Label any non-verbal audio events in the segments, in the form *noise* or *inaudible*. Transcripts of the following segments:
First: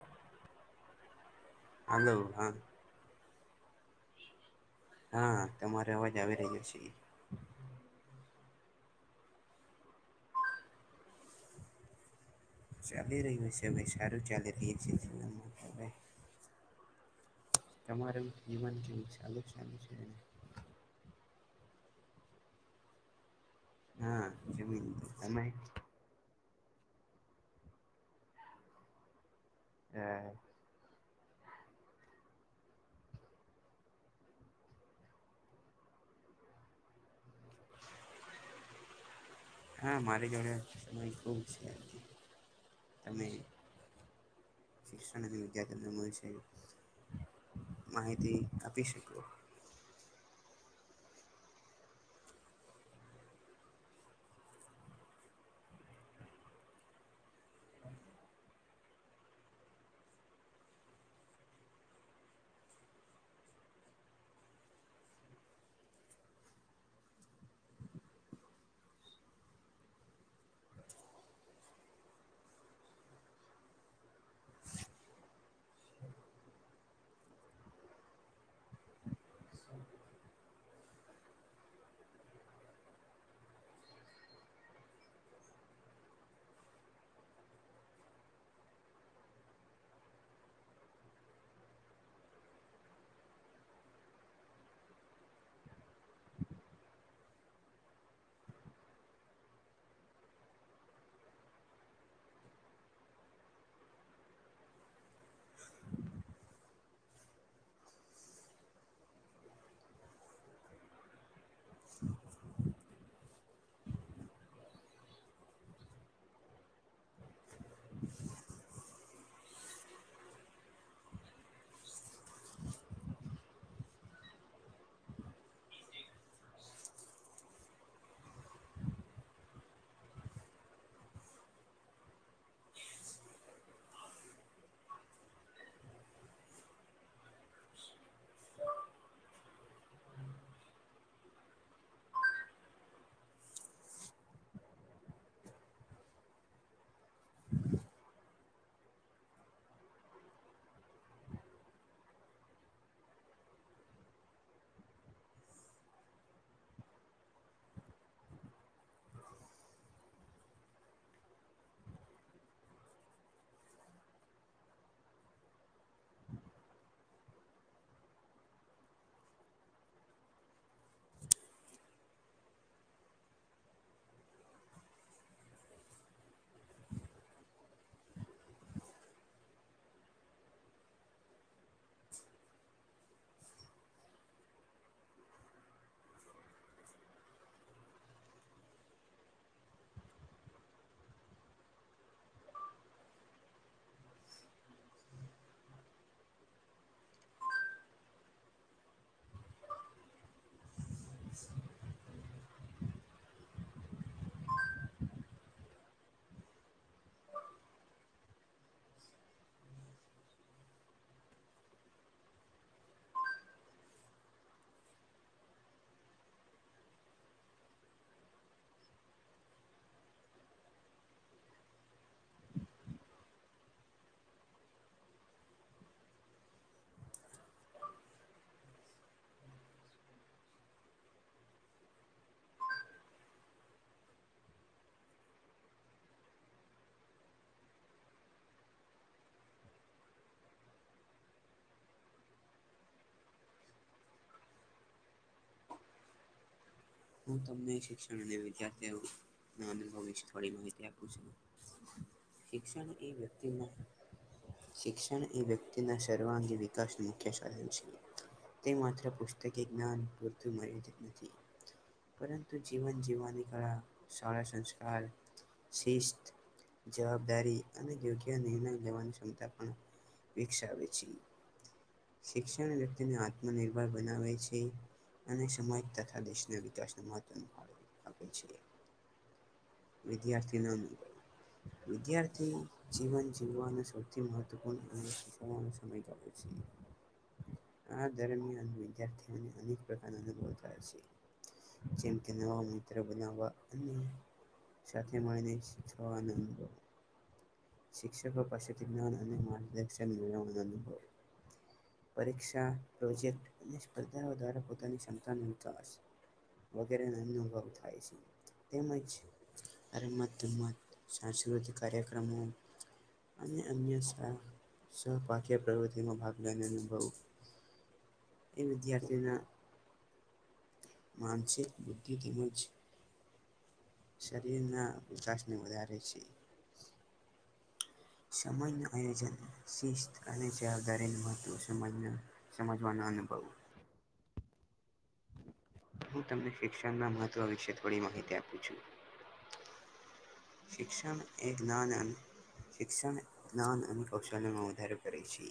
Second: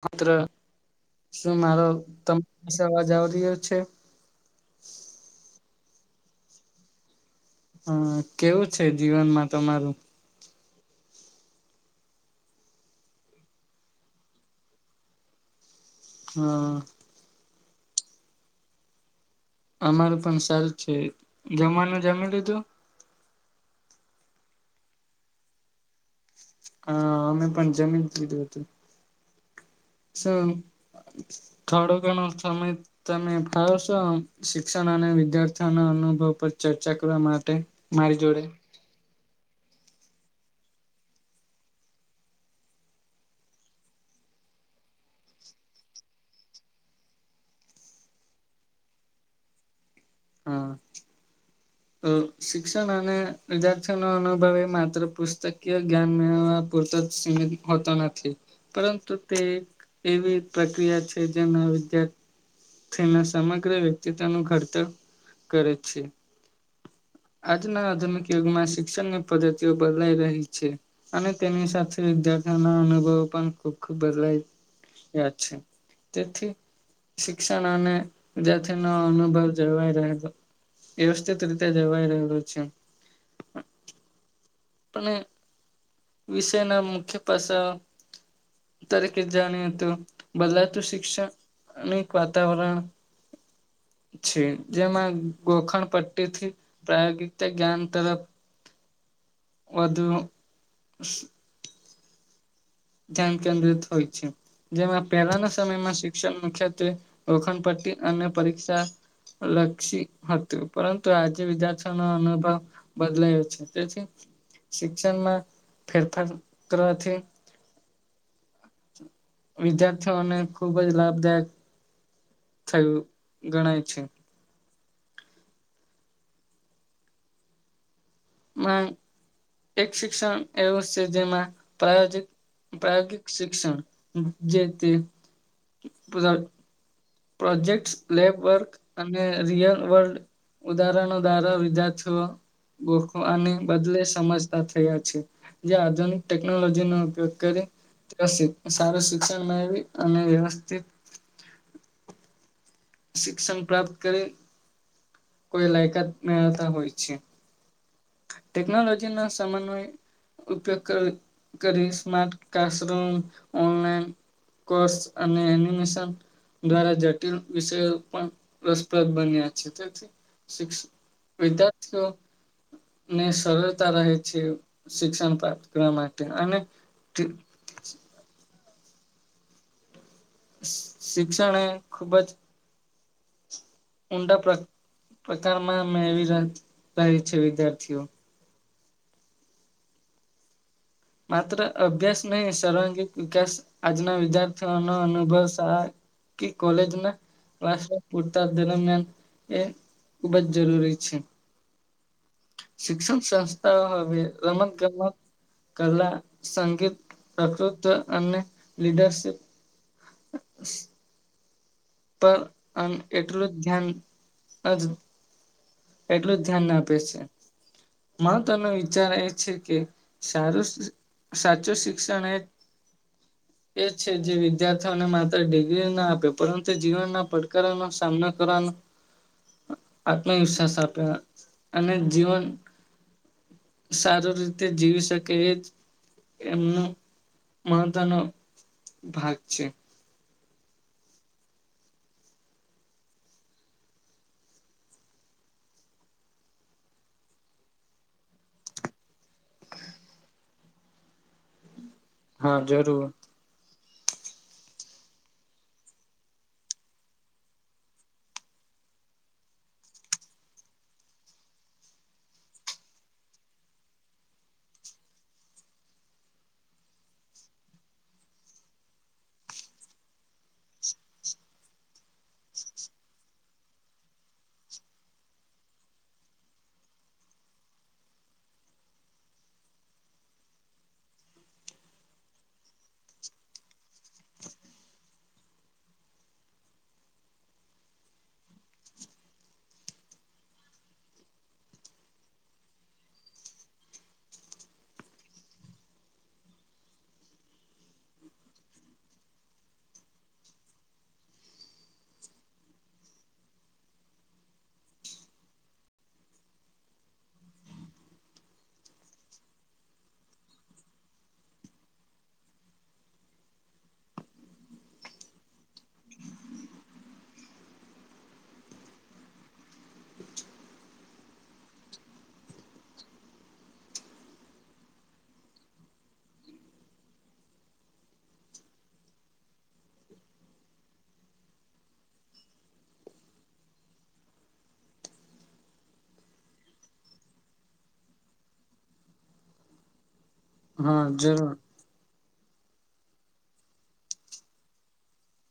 માત્ર શું મારો હલો તમા હા પાસ અવાજ આવી રહ્યો છેે. હા, તમારો અવાજ આવી રહ્યો છે. હન કેવું છે જીવનમાં તમારું? ચાલી રહ્યું છે ભઈ સારું ચાલી રહ્યું છે જીવનમાં હવે. હન. તમારું જીવન કેવું ચાલુ છે? અમારું પણ સારું છે. જમવાનું જમી લીધું? હા, જમી લીધુ. તમે? હા, અમે પણ જમી લીધું હતું. શું થોડો ઘણો સમય તમે ફાવશો. શિક્ષણ અને વિદ્યાર્થીઓના અનુભવ પર ચર્ચા કરવા માટે મારી જોડે. હા, મારી જોડે સમય ખુબ છે. તમે શિક્ષણ વિ *unintelligible* માહિતી આપી શકો. હમ. તો શિક્ષણ અને વિદ્યાર્થીઓના અનુભવે માત્ર પુસ્તકીય જ્ઞાન પૂરતુ જ સીમિત હોતુ નથી. પરંતુ તે એક એવી પ્રક્રિયા છે જેના વિદ્યાર થીના સમગ્ર વ્યક્તિત્વનું ઘડતર કરે છે. આજના આધુનિક યુગમાં શિક્ષણની પદ્ધતિઓ બદલાઈ રહી છે. અને તેની સાથે ા ના અનુભવો પણ ખૂબ બદલાઈ રહ્યા છે તેથી *unintelligible* શિક્ષણ અને વિદ્યાર્થી નો અનુભવ જળવાઈ રહેલો વ્યવસ્થિત રીતે દેવાય રહ્યું છે-અને વિશેય ના મુખ્ય પાસા તરીકે જ જાણી હતું ભલાતું શિક્ષણ અનેક વાતાવરણ છે જેમાં ગોખણ પટ્ટી થી પ્રાયોગિકતા જ્ઞાન તરફ વધુ ધ્યાન કેન્દ્રિત હોય છે. જેમાં પહેલાના સમયમાં શિક્ષણ મુખ્યત્વે રખણ પટ્ટી અને પરીક્ષા લક્ષી હતું પરંતુ આજે વિદ્યાર્થીઓ ન અનુભવ બદલાયો તે શિક્ષણમાં ફેરફાર કરવાથી *inaudible* વિદ્યાર્થીઓને ખુબ જ લાભદાયક થયું ગણાય છે. માગ એક શિક્ષણ એવું છે જેમાં પ્રાયજિત પ્રાયોગિક શિક્ષણ જે તી *unintelligible* પ્રોજેક્ટ, લેબવર્ક અને રિયલ વર્લ્ડ ઉદાહરણો ધારો વિધાર્થી ઓ ગોખુ આને બદલે સમજતા થયા છે. જે આધુનિક ટેકનોલોજી નો ઉપયોગ કરી વ્યવસ્થ સારું શિક્ષણ મેળવી અને વ્યવસ્થિત *unintelligible* શિક્ષણ પ્રાપ્ત કરી કોઈ લાયકાત મેળવતા હોય છે. ટેકનોલોજી ના સમમાન્ય ઉપયોગ કરી smart class room online course અને એનિમેશન દ્વારા જટિલ વિષયો પણ રસપ્રદ બન્યા છે તેથી શિકષ વિદ્યાર્થીઓ ને સરળતા રહે છે શિક્ષણ પ્રાપ્ત કરવા માટે અને *unintelligible* શિક્ષણ એ ખુબ જ ઊંડા પ્રકારમાં મે એવી રહય છે વિદ્યાર્થીઓ માત્ર અભ્યાસ નહી સર્વાંગિક વિકાસ આજના વિદ્યાર્થીઓનો અનુભવ સારા કે કોલેજ ના ક્સ પતા દન એ ખુબ જ જરૂરી છે. શિક્ષણ સંસ્થાઓ હવે રમત ગમ કલા સંગીત પ્રકૃતવ અને લીડરશીપ *inaudible* પર એટલું જ ધ્યાન જ એટલું જ ધ્યાન ના આપે છે. મા તમે વિચાર એ છે કે સારું સાચું શિક્ષણ એ એ છે જે વિદ્યાર્થીઓને માત્ર ડિગ્રી ના આપે પરંતુ જીવનના પડકારોનોો સામનો કરવાનો આત્મવિશ્વાસ આપ્યા અને જીવન સારો રીતે જીવી શકે એજ્ એમનો મહત્વનો ભાગ છે. હું તમને શિક્ષણ અને વિદ્યાર્થીઓ ના અનુભવ વિશે થોડી માહિતી આપું છું. હમ *unintelligible* શિક્ષણ એ વ્યક્તિ ન શિક્ષણ એ વ્યક્તિના સર્વાંગી વિકાસનું મુખ્ય સાધન છે તે માત્ર પુસ્તકે જ્ઞાન પૂરતું મર્યાત નથી પરંતુ જીવન જીવાની કળા સળા સંસ્કાર શિસ્ત જવાબદારી અને યોગ્ય નિર્ણય લેવાની ક્ષમતા પણ વિકસાવે છે શિક્ષણ વ્યક્તિને આત્મનિર્ભર બનાવે છે અને સમાજ તથા દેશના *unintelligible* વિધાથી આપ વિદ્યાર્થીનુ વિદ્યાર્થી જીવન જીવવાનો સૌથી મહવપૂર્ણ સમય છે હ *unintelligible* આ દરમિયાન વિદ્યાર્થીને અનેક પ્રકાર અનુભવ થાય છે જેમ કે નવા મુદ્ર બના અને સાથે માને શીખવા અનુભવ શિક્ષકો પશુતીનાને માર્ગદર્શન પરીક્ષા પ્રોજેક્ટ અને સ્પર્ધાઓ દ્વારા પોતાની ક્ષમતાનો વિકાસ વગેરે ન અનુભવ થાય છે તેમજ અરામત ધમ સાંસ્કૃતિક કાર્યક્રમો અને અન્ય સહપ્ય પ્રવૃતિમાં ભાગ લેને અનુભવ એ વિધાથીના માનસિક બુદ્ધિ તેમજ શરીર ના વિકાસને વધારે છે સમજ ન આયોજન શિસ્ત અને જવાબદારી ન મહત્વ સમજ સમજવાનો હનુભવ *inaudible* હું તમને શિક્ષણના મહત્ત્વ વિશે થોડી માહિતી આપું છું હા શિક્ષણ એ જરૂર જ્ઞાનંદ શિક્ષણ જ્ઞાન અને કૌશલમાં વધારે કરે છે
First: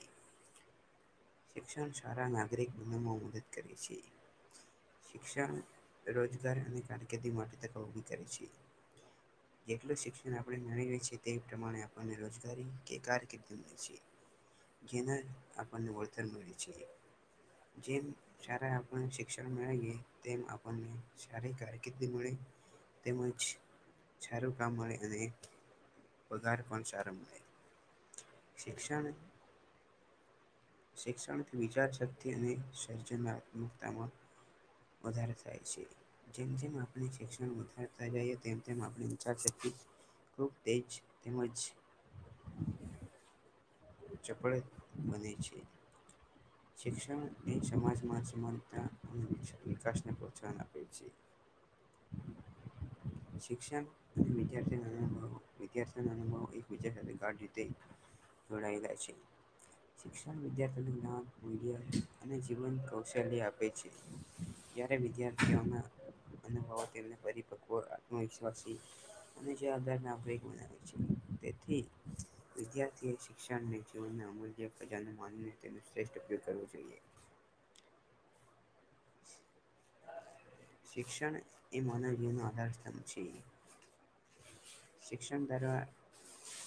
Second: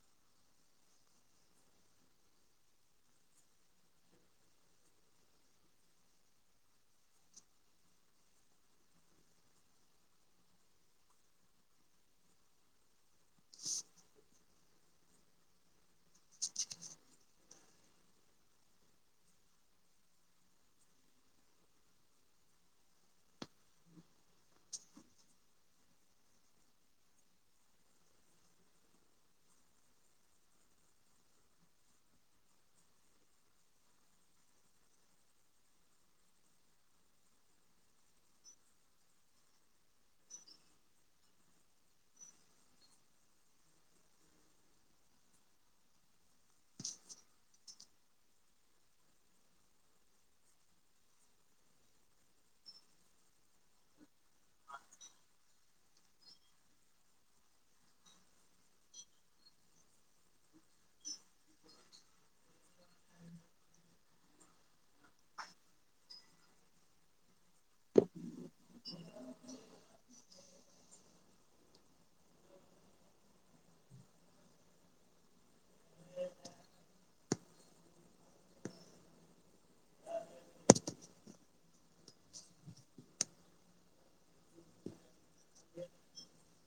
શિક્ષણ સારા નાગરિક બનવામાં મદદ કરે છે શિક્ષણ રોજગાર અને કારકિર્દી માટે તક ઊભી કરે છે જેટલું શિક્ષણ આપણે ભણી લઈએ છીએ તે પ્રમાણે આપણને રોજગારી કે કારકેટલુ મળે છે જેના આપણને વળતર મળે છે જેમ શાળા આપણ શિક્ષણ મળેએ તેમ આપણને શારી કારકિર્દી મળે તેમજ સારું કામ મળે અને પગાર પણ સારો મળે શિક્ષણ શિક્ષણ વિચાર શક્તિ અને સર્જનાત્મકતામાં વધારે થાય છે જેમ જેમ આપણે શિક્ષણ વધારતા જઈએ તેમ તેમ આપણે વિચાર શક્તિ ખૂબ તેજ તેમજ *inaudible* ચપળે બને છે શિક્ષણને સમાજમાં સમાનતા અને વિક્ વિકાસને પ્રોત્સાહન આપે છે *inaudible* શિક્ષણ અને વિધાથી નો અ અનુભવ એક સાથે જોડાયેલા છે શિક્ષણ વિદ્યાર્થી નુ જ્ઞાન વિઘાથીઓ અને જીવન કૌશલ્ય આપે છે જ્યારે વિદ્યાર્થીઓના *unintelligible* તેથી વિધાથી શિક્ષણ *unintelligible* ટિસ્તપ ન કરવુ જોઈએ શિક્ષણ એ માનવ જીવનનો આધાર સ્તભ છે શિક્ષણ દરવા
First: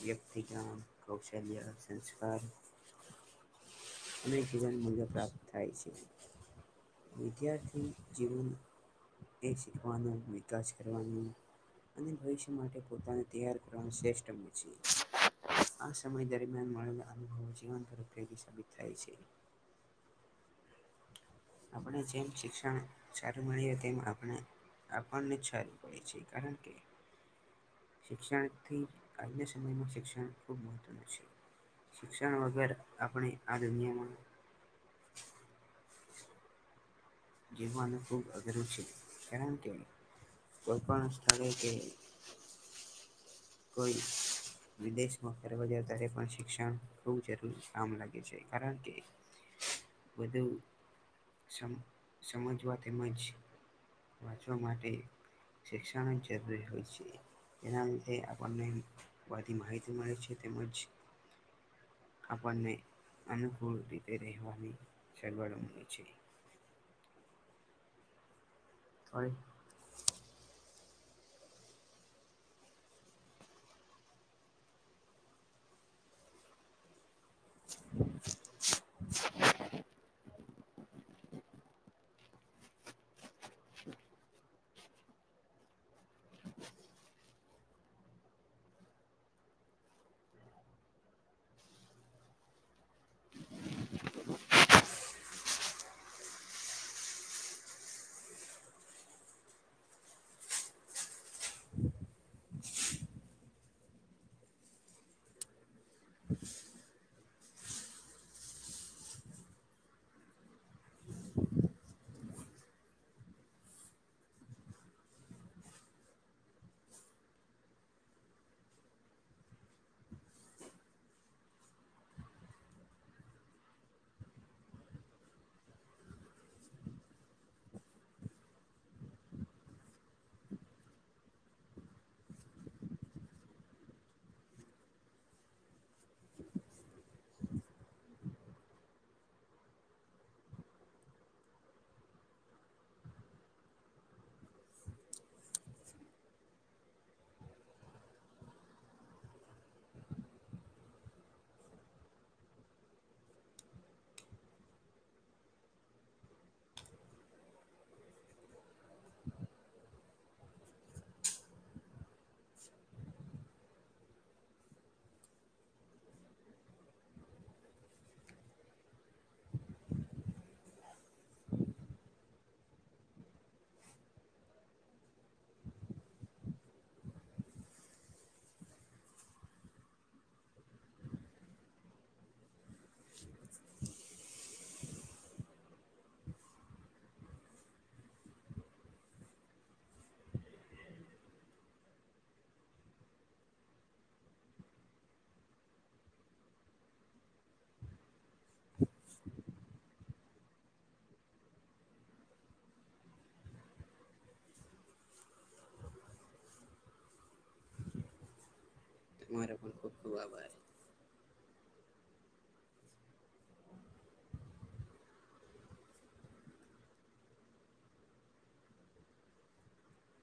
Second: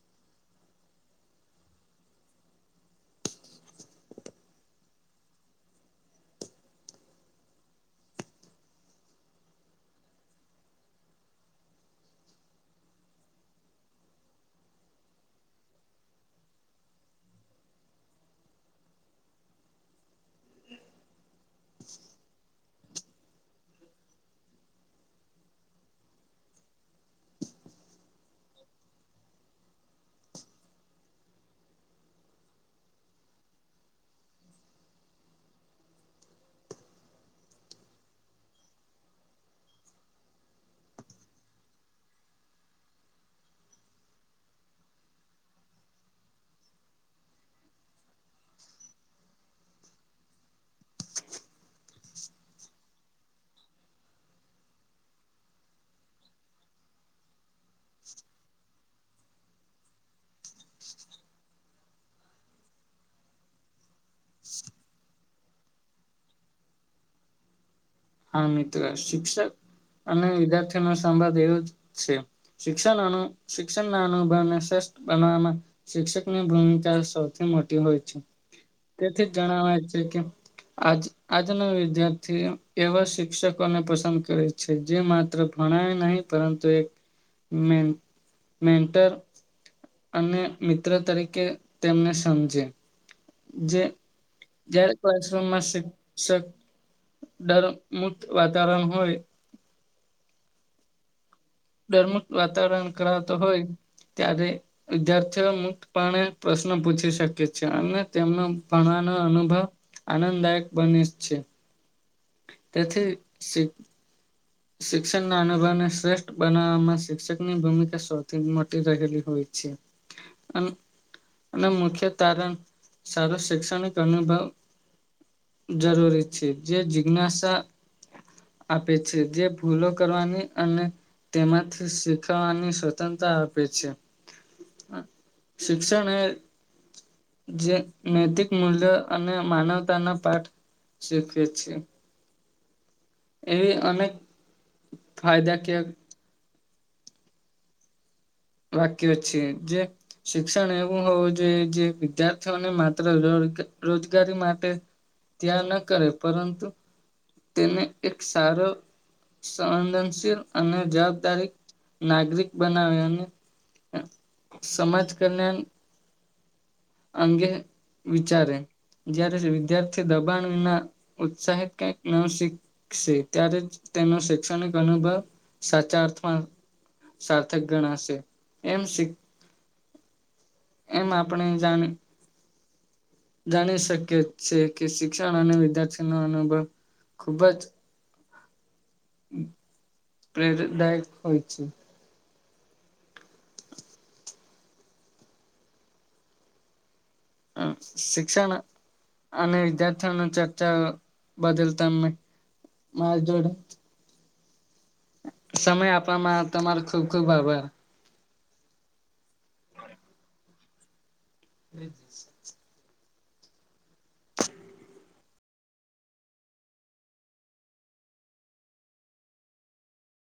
વ્યક્તિગઞ કૌશલ્ય સંસ્કાર અનેક વિજન મૂલ્ય પ્રાપ્ત થાય છે વિદ્યાર્થી જેવુ એ શીખવાનું વિકાસ કરવાનું અને ભવિષ્ય માટે પોતાની તૈયાર કરવાનું શ્રેષ્ઠ હો છે આ સમય દરમિયાન મળેલા અનુભવો જીવન તરફેગ સાબિત થાય છે *inaudible* આપણે જેમ શિક્ષણ જયારે મળીએ તેમ આપને આપણને સારું હોય છે કારણ કે શિક્ષણથી આજના સમયમાં શિક્ષણ ખૂબ મહત્વનું છે શિક્ષણ વગર આપણે આ દુનિયામાં *inaudible* જીવવાનું ખૂબ અઘરું છે કારણકે કોઈ પણ સ્થળે કે કોઈ વિદેશમાં ફરવા ગયા ત્યારે પણ શિક્ષણ ખૂબ જરૂરી કામ લાગે છે કારણ કે બહુ સમ સમજવા તેમજ વાંચવા માટે શિક્ષણ જ જરૂરી હોય છે તેનાે આપણને બી માહિતી મળે છે તેમજ આપણને અનુકૂળ રીતે રહેવાની સરબર છે હા મિત્રો શિક્ષક અને વિદ્યાર્થી નો સંભંધ એવો જ છે શિક્ષણ શિક્ષણના અનુભવને શ્રેષ્ઠ બનવામાં શિક્ષકની ભૂમિકા સ મોટી હોય છે તેથી જણાવે છે કે આ આજનો વિદન- છે એવા શિક્ષકોને પસંદ કરે છે જે માત્ર ભણાય નહી પરંતુ એક મે મેન્ટર અને મિત્ર તરીકે તેમને સમજે જે જારે્રમમાં શિક્ષક ડર મુક્ત વાતાવરણ હોય દરમુકત વાતાવરણ કરાવતો હોય ત્યારે વિદ્યાર્થીઓ મુક્તપણે પ્રશ્ન પૂછી શકે છે અને તેમને ભણ નો અનુભવ આનંદદાયક બને છે તેથી શ શિક્ષણ ના અનુભવને શ્રેષ્ઠ બનાવવામાં શિક્ષક ની ભૂમિકા સૌથી મોટી રહેલી હોય છે અને અને મુખ્ય કારણ સારો શૈક્ષણિક અનુભવ જરૂરી છે જે જિજ્ઞાસા આપે છે જે ભૂલો કરવાની અને તેમાંથી શીખવાની સ્વતંત્રતા આપે છે હ શિક્ષણ જે નૈતિક મૂલ્યો અને માનવતાના પાઠ શીખે છે એવી અનેક ફાયદા કે વાક્ય છે જે શિક્ષણ એવું હોવ જે જે વિદ્યાર્થી ઓને માત્ર રોજગારી માટે ત્યાં ન કરે પરંતુ તેને એક સારો સંવેદનશીલ અને જવાબદારી નાગરિક બનાવે અને સમાજ કલ્યાણ અંગે વિચારે જ્યારે વિદ્યાર્થી દબાણમાં ઉત્સાહિત કઈક ના શીખશે ત્યારે જ તેનો શૈક્ષણિક અનુભવ સાચા અર્થમાં સાર્થક ગણાશે એમ શ એમ આપણે જાણી જાણી શકીએ છે કે શિક્ષણ અને વિદ્યાર્થી નો અનુભવ ખુબ જ પ્રેરતદાયક હોય છે. હ શિક્ષણ અને વિદ્યાર થી ન ચર્ચા બદલ તમે મારી જોડે. સમય આપવામાં તમારો ખુબ ખુબ આભાર. તમારો પણ ખુબ ખુબ આભાર. હમ. *inaudible*